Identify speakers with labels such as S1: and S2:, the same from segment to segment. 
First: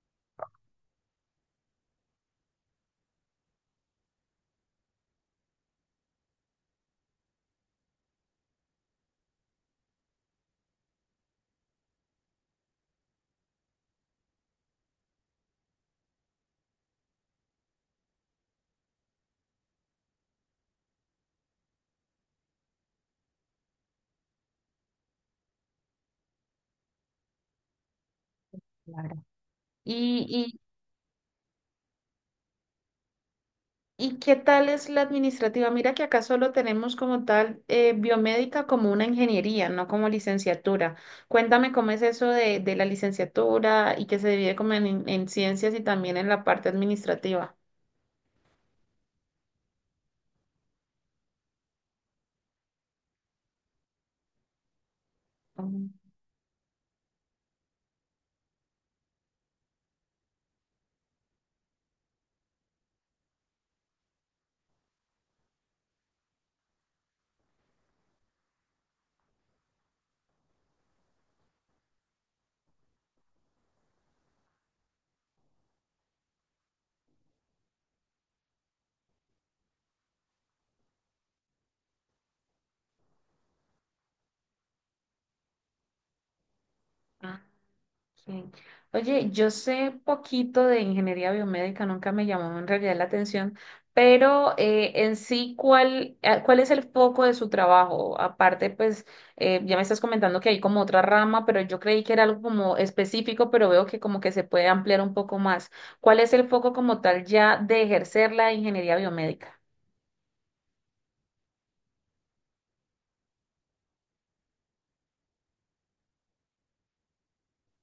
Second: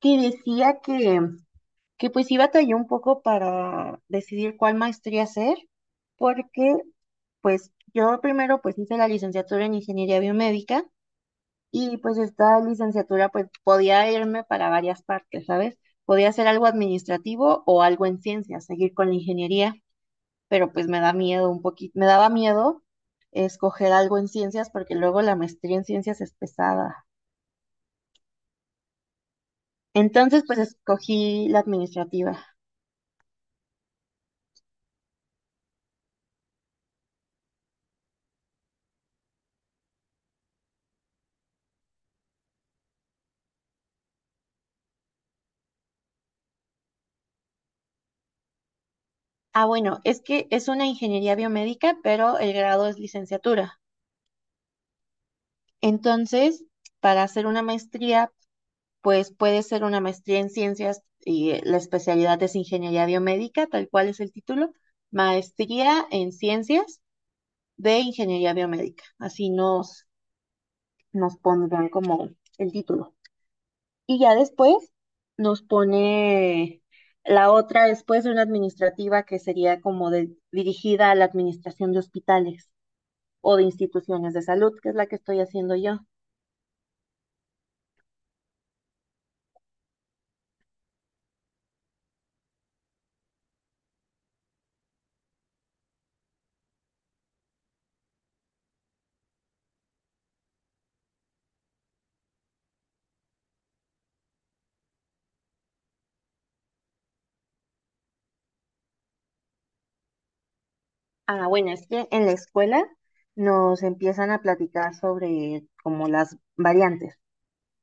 S1: Que decía que pues sí batalló un poco para decidir cuál maestría hacer, porque pues yo primero pues hice la licenciatura en ingeniería biomédica y pues esta licenciatura pues podía irme para varias partes, ¿sabes? Podía hacer algo administrativo o algo en ciencias, seguir con la ingeniería, pero pues me da miedo un poquito, me daba miedo escoger algo en ciencias porque luego la maestría en ciencias es pesada.
S2: Claro.
S1: Entonces
S2: ¿Y,
S1: pues escogí la administrativa.
S2: y qué tal es la administrativa? Mira que acá solo tenemos como tal biomédica como una ingeniería, no como licenciatura. Cuéntame cómo es eso de la licenciatura y que se divide como en ciencias y también en la parte administrativa.
S1: Ah, bueno, es que es una ingeniería biomédica, pero el grado es licenciatura.
S2: Mm.
S1: Entonces, para hacer una maestría, pues puede ser una maestría en ciencias y la especialidad es ingeniería biomédica, tal cual es el título, maestría en ciencias de ingeniería biomédica. Así nos, nos pondrán como el título. Y ya después nos pone la otra, después de una administrativa que sería como dirigida a la administración de hospitales o de instituciones de salud, que es la que estoy haciendo yo.
S2: Sí. Oye, yo sé poquito de ingeniería biomédica, nunca me llamó en realidad la atención, pero en sí, ¿cuál es el foco de su trabajo? Aparte, pues ya me estás comentando que hay como otra rama, pero yo creí que era algo como específico, pero veo que como que se puede ampliar un poco más. ¿Cuál es el foco como tal ya de ejercer la ingeniería biomédica?
S1: Ah, bueno, es que en la escuela nos empiezan a platicar sobre como las variantes.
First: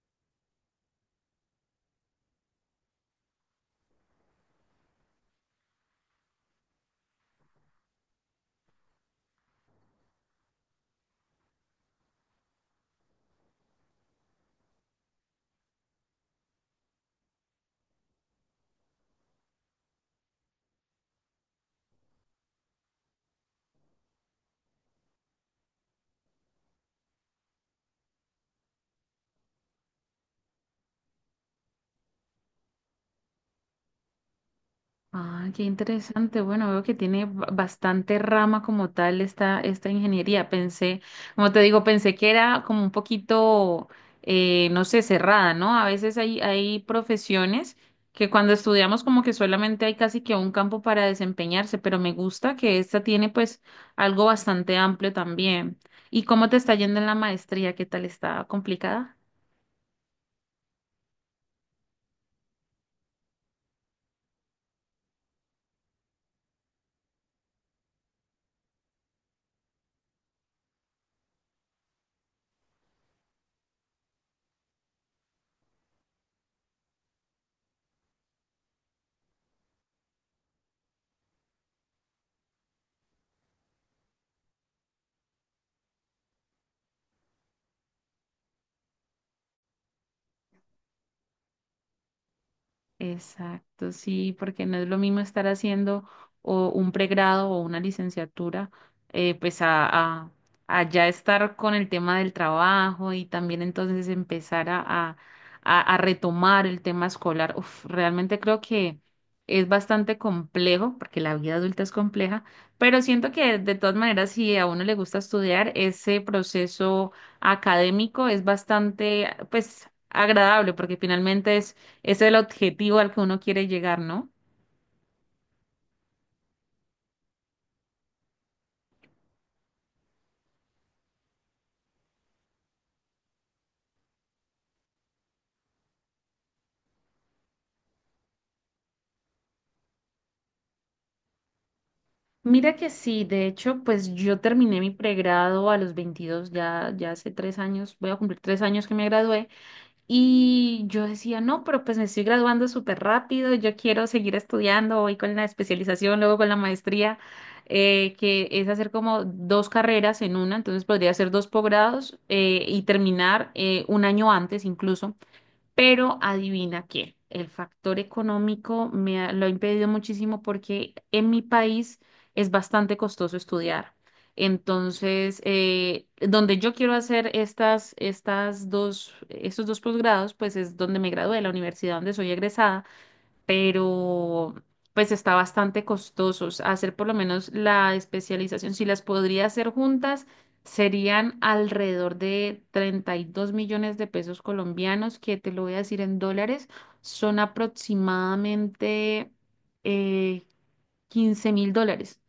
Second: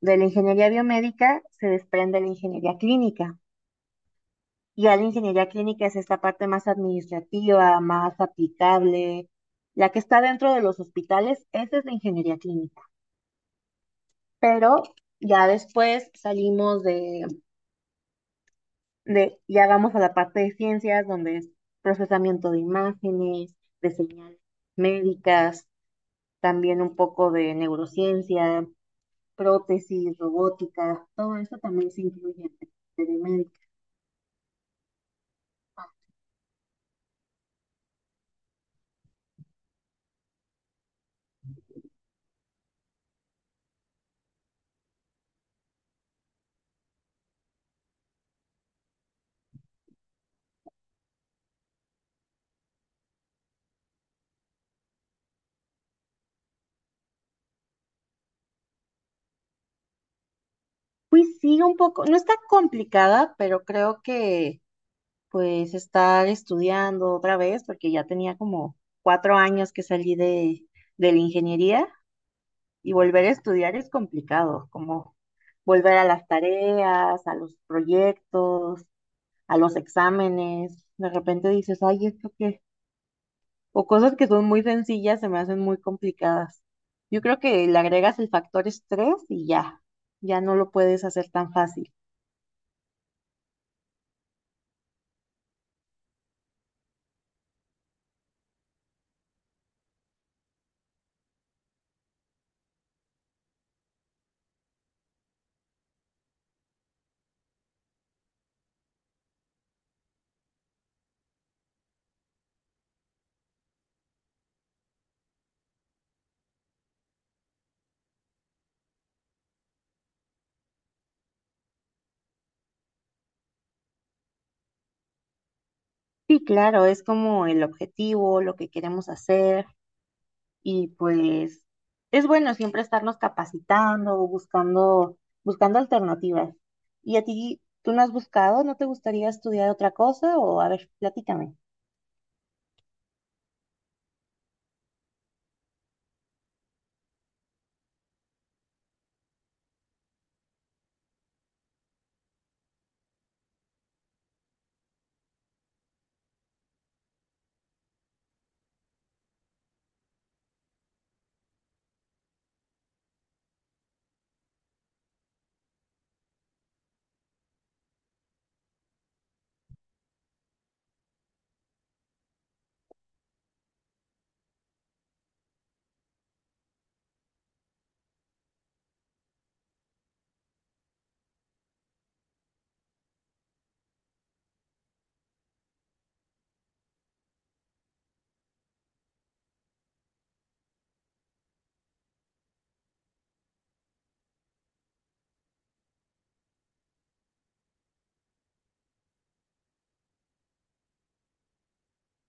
S1: De la ingeniería biomédica se desprende la ingeniería clínica. Y ya la ingeniería clínica es esta parte más administrativa, más aplicable, la que está dentro de los hospitales, esa es la ingeniería clínica. Pero ya después salimos de, ya vamos a la parte de ciencias, donde es procesamiento de imágenes, de señales médicas, también un poco de neurociencia, prótesis, robótica, todo eso también se incluye en telemédica.
S2: Ah, qué interesante. Bueno, veo que tiene bastante rama como tal esta ingeniería. Pensé, como te digo, pensé que era como un poquito, no sé, cerrada, ¿no? A veces hay profesiones que cuando estudiamos como que solamente hay casi que un campo para desempeñarse, pero me gusta que esta tiene pues algo bastante amplio también. ¿Y cómo te está yendo en la maestría? ¿Qué tal está complicada?
S1: Pues sí, un poco, no está complicada, pero creo que pues estar estudiando otra vez, porque ya tenía como 4 años que salí de la ingeniería. Y volver a estudiar es complicado, como volver a las tareas, a los proyectos, a los exámenes. De repente dices, ay, ¿esto qué? O cosas que son muy sencillas se me hacen muy complicadas. Yo creo que le agregas el factor estrés y ya, ya no lo puedes hacer tan fácil.
S2: Exacto, sí, porque no es lo mismo estar haciendo o un pregrado o una licenciatura, pues a, a ya estar con el tema del trabajo y también entonces empezar a retomar el tema escolar. Uf, realmente creo que es bastante complejo, porque la vida adulta es compleja, pero siento que de todas maneras, si a uno le gusta estudiar, ese proceso académico es bastante, pues, agradable, porque finalmente ese es el objetivo al que uno quiere llegar, ¿no?
S1: Sí, claro, es como el objetivo, lo que queremos hacer. Y pues es bueno siempre estarnos capacitando, buscando, buscando alternativas. ¿Y a ti, tú no has buscado? ¿No te gustaría estudiar otra cosa? O a ver, platícame.
S2: Mira que sí, de hecho, pues yo terminé mi pregrado a los 22 ya hace 3 años, voy a cumplir 3 años que me gradué, y yo decía, no, pero pues me estoy graduando súper rápido, yo quiero seguir estudiando, voy con la especialización, luego con la maestría, que es hacer como dos carreras en una, entonces podría hacer dos posgrados y terminar un año antes incluso. Pero adivina qué, el factor económico me lo ha impedido muchísimo porque en mi país es bastante costoso estudiar. Entonces, donde yo quiero hacer estos dos posgrados, pues es donde me gradué, la universidad donde soy egresada pero pues está bastante costosos. Hacer por lo menos la especialización, si las podría hacer juntas, serían alrededor de 32 millones de pesos colombianos, que te lo voy a decir en dólares, son aproximadamente eh, $15,000.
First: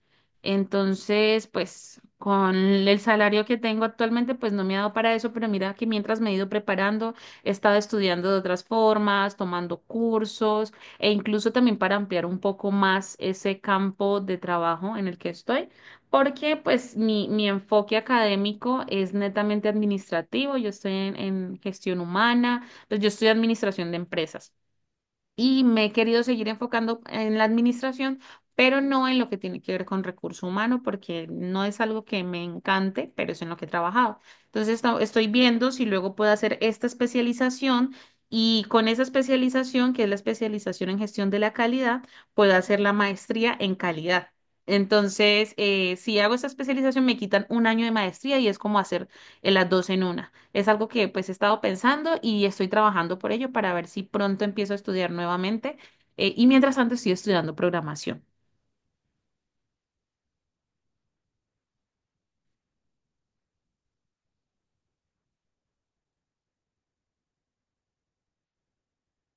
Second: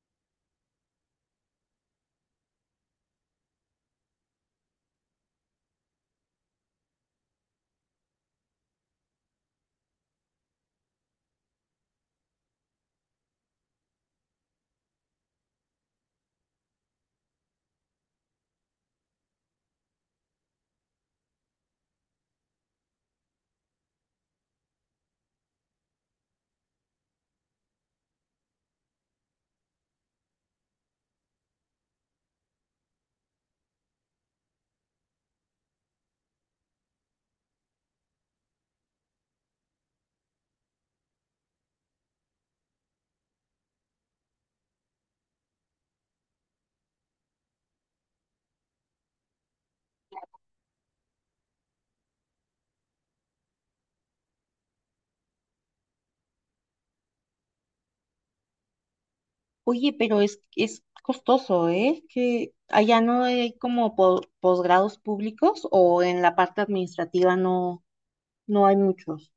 S2: Entonces, pues con el salario que tengo actualmente, pues no me ha dado para eso, pero mira que mientras me he ido preparando, he estado estudiando de otras formas, tomando cursos e incluso también para ampliar un poco más ese campo de trabajo en el que estoy, porque pues mi enfoque académico es netamente administrativo, yo estoy en gestión humana, pues yo estudio administración de empresas y me he querido seguir enfocando en la administración, pero no en lo que tiene que ver con recurso humano, porque no es algo que me encante, pero es en lo que he trabajado. Entonces, estoy viendo si luego puedo hacer esta especialización y con esa especialización, que es la especialización en gestión de la calidad, puedo hacer la maestría en calidad. Entonces, si hago esta especialización, me quitan un año de maestría y es como hacer las dos en una. Es algo que pues he estado pensando y estoy trabajando por ello para ver si pronto empiezo a estudiar nuevamente. Y mientras tanto estoy estudiando programación.
S1: Oye, pero es costoso, ¿eh? Que allá no hay como posgrados públicos o en la parte administrativa no, no hay muchos.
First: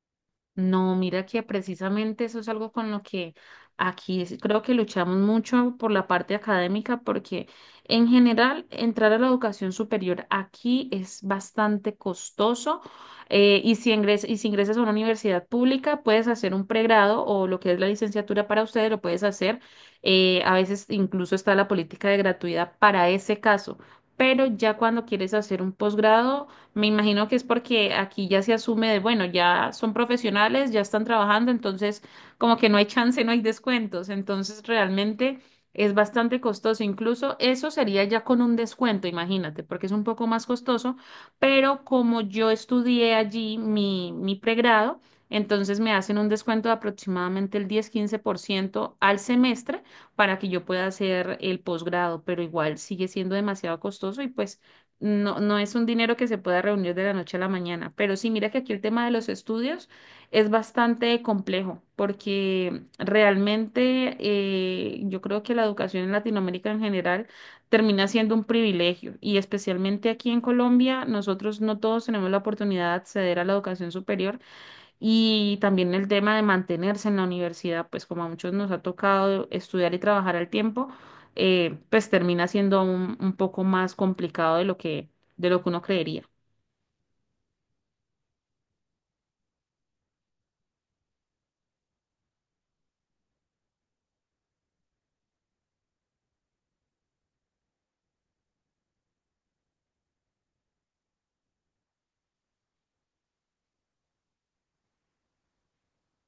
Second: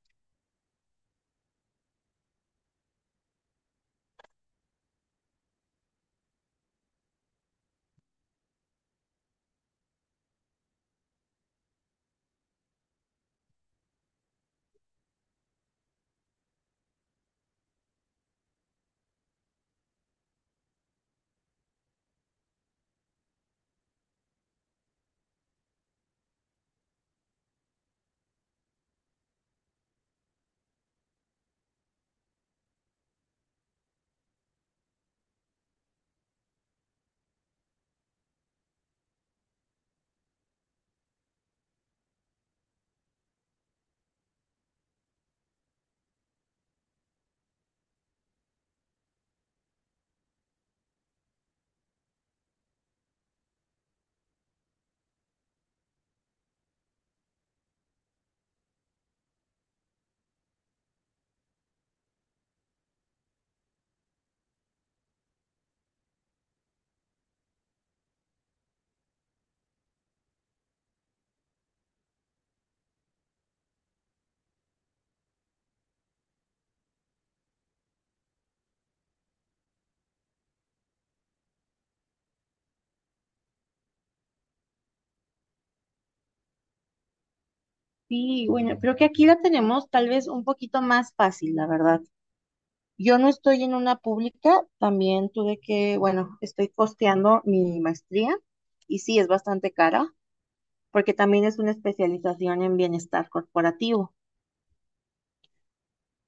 S2: No, mira que precisamente eso es algo con lo que aquí creo que luchamos mucho por la parte académica, porque en general entrar a la educación superior aquí es bastante costoso y si ingresas a una universidad pública puedes hacer un pregrado o lo que es la licenciatura para ustedes lo puedes hacer. A veces incluso está la política de gratuidad para ese caso, pero ya cuando quieres hacer un posgrado me imagino que es porque aquí ya se asume de, bueno, ya son profesionales, ya están trabajando, entonces como que no hay chance, no hay descuentos, entonces realmente es bastante costoso. Incluso eso sería ya con un descuento, imagínate, porque es un poco más costoso, pero como yo estudié allí mi pregrado, entonces me hacen un descuento de aproximadamente el diez quince por ciento al semestre para que yo pueda hacer el posgrado, pero igual sigue siendo demasiado costoso y pues... No, no es un dinero que se pueda reunir de la noche a la mañana, pero sí, mira que aquí el tema de los estudios es bastante complejo, porque realmente yo creo que la educación en Latinoamérica en general termina siendo un privilegio y especialmente aquí en Colombia, nosotros no todos tenemos la oportunidad de acceder a la educación superior y también el tema de mantenerse en la universidad, pues como a muchos nos ha tocado estudiar y trabajar al tiempo, pues termina siendo un poco más complicado de lo que uno creería.
S1: Sí, bueno, creo que aquí la tenemos tal vez un poquito más fácil, la verdad. Yo no estoy en una pública, también tuve que, bueno, estoy costeando mi maestría y sí, es bastante cara porque también es una especialización en bienestar corporativo,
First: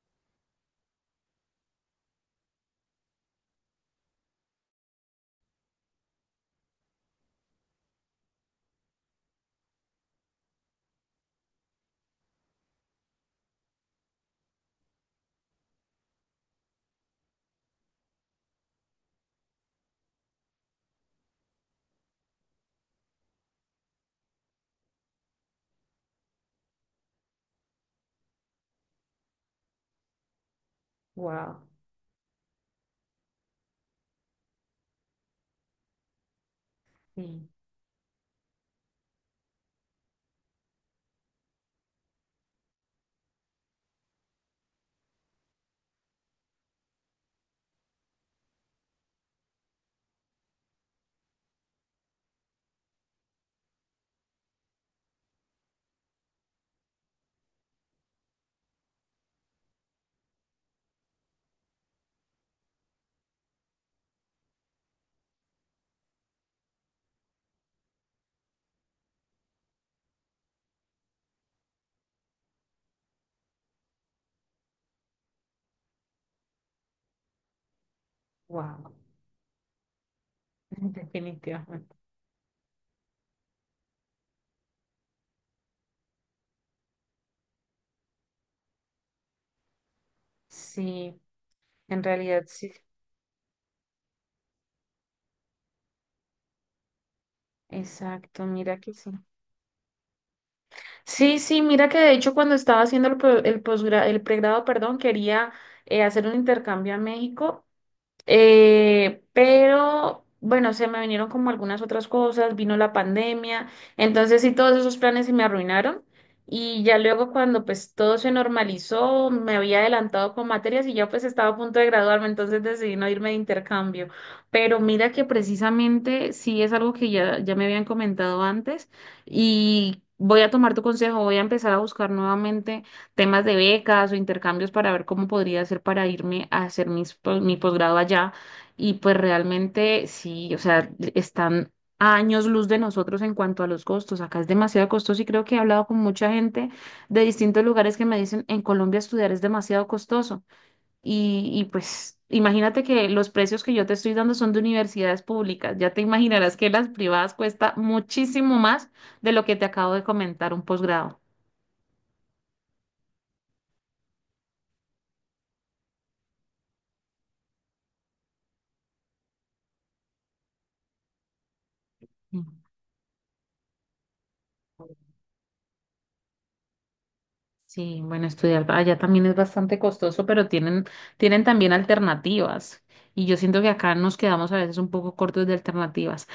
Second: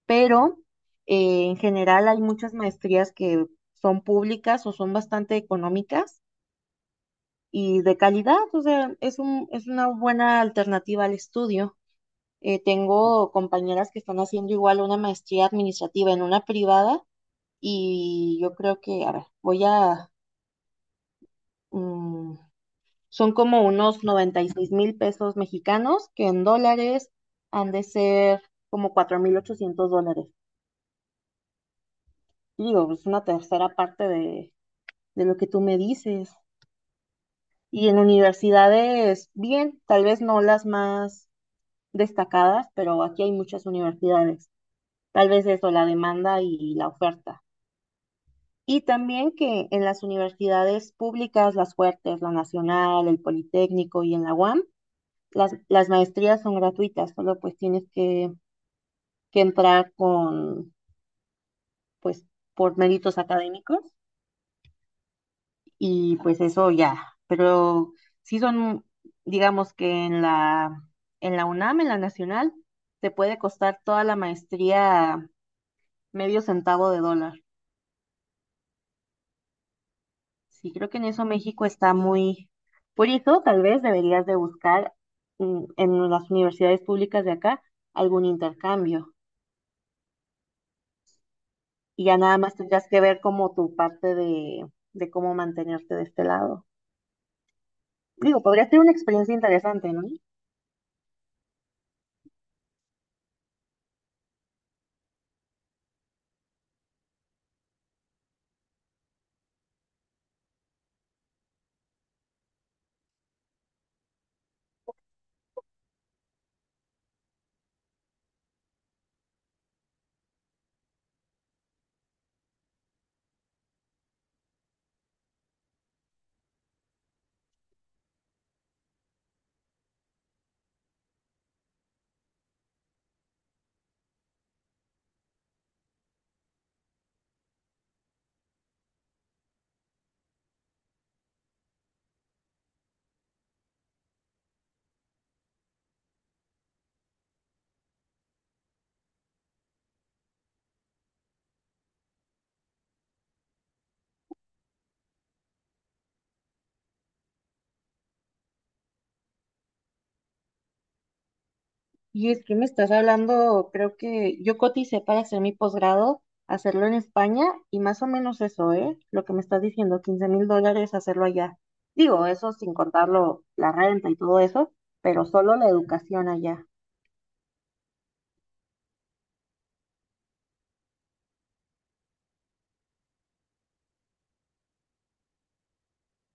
S1: pero en general hay muchas maestrías que son públicas o son bastante económicas y de calidad, o sea, es una buena alternativa al estudio. Tengo compañeras que están haciendo igual una maestría administrativa en una privada y yo creo que, a ver, voy a mm, son como unos 96,000 pesos mexicanos, que en dólares han de ser como 4,800 dólares.
S2: Wow,
S1: Y digo, es una tercera parte de lo que tú me dices.
S2: sí,
S1: Y en universidades, bien, tal vez no las más destacadas, pero aquí hay muchas universidades. Tal vez eso, la demanda y la oferta. Y también que en las universidades públicas, las fuertes, la Nacional, el Politécnico y en la UAM, las maestrías son gratuitas, solo pues tienes que entrar con, pues, por méritos académicos y pues eso ya. Pero sí son, digamos que en la UNAM, en la Nacional, te puede costar toda la maestría medio centavo de dólar.
S2: wow,
S1: Sí, creo que en eso México está
S2: definitivamente.
S1: muy... Por eso tal vez deberías de buscar en las universidades públicas de acá algún intercambio.
S2: Sí, en
S1: Y ya nada
S2: realidad
S1: más
S2: sí,
S1: tendrías que ver como tu parte de cómo mantenerte de este lado. Digo,
S2: exacto,
S1: podría
S2: mira
S1: ser
S2: que
S1: una
S2: sí.
S1: experiencia interesante, ¿no?
S2: Sí, sí, mira que de hecho cuando estaba haciendo el, pro- el posgra- el pregrado, perdón, quería hacer un intercambio a México. Pero bueno, se me vinieron como algunas otras cosas, vino la pandemia, entonces sí, todos esos planes se me arruinaron y ya luego cuando pues todo se normalizó, me había adelantado con materias y ya pues estaba a punto de graduarme, entonces decidí no irme de intercambio. Pero mira que precisamente sí es algo que ya me habían comentado antes y voy a tomar tu consejo, voy a empezar a buscar nuevamente temas de becas o intercambios para ver cómo podría hacer para irme a hacer mis mi posgrado allá. Y pues realmente sí, o sea, están a años luz de nosotros en cuanto a los costos. Acá es demasiado costoso y creo que he hablado con mucha gente de distintos lugares que me dicen, en Colombia estudiar es demasiado costoso. Y pues imagínate que los precios que yo te estoy dando son de universidades públicas. Ya te imaginarás que las privadas cuesta muchísimo más de lo que te acabo de comentar, un posgrado.
S1: Y es que me estás hablando, creo que yo coticé para hacer mi posgrado, hacerlo en España y más o menos eso, ¿eh? Lo que me estás diciendo, 15,000 dólares hacerlo allá. Digo,
S2: Mm.
S1: eso sin contarlo, la renta y todo eso, pero solo la educación allá.
S2: Sí, bueno, estudiar allá también es bastante costoso, pero tienen, tienen también alternativas. Y yo siento que acá nos quedamos a veces un poco cortos de alternativas.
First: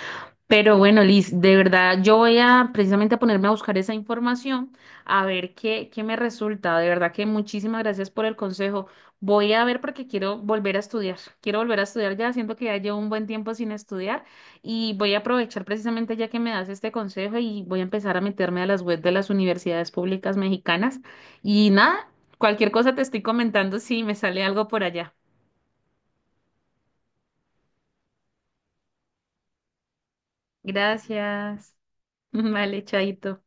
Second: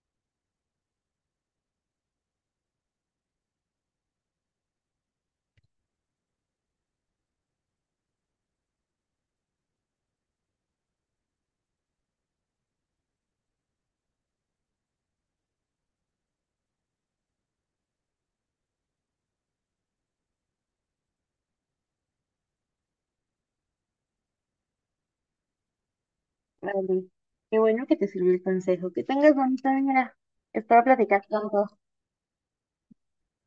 S2: Pero bueno, Liz, de verdad, yo voy a precisamente a ponerme a buscar esa información, a ver qué me resulta. De verdad que muchísimas gracias por el consejo. Voy a ver porque quiero volver a estudiar. Quiero volver a estudiar ya, siento que ya llevo un buen tiempo sin estudiar y voy a aprovechar precisamente ya que me das este consejo y voy a empezar a meterme a las webs de las universidades públicas mexicanas. Y nada, cualquier cosa te estoy comentando si me sale algo por allá.
S1: Vale. Qué bueno que te sirvió el consejo. Que tengas bonita mañana. Espero platicar pronto.
S2: Gracias. Vale, chaito.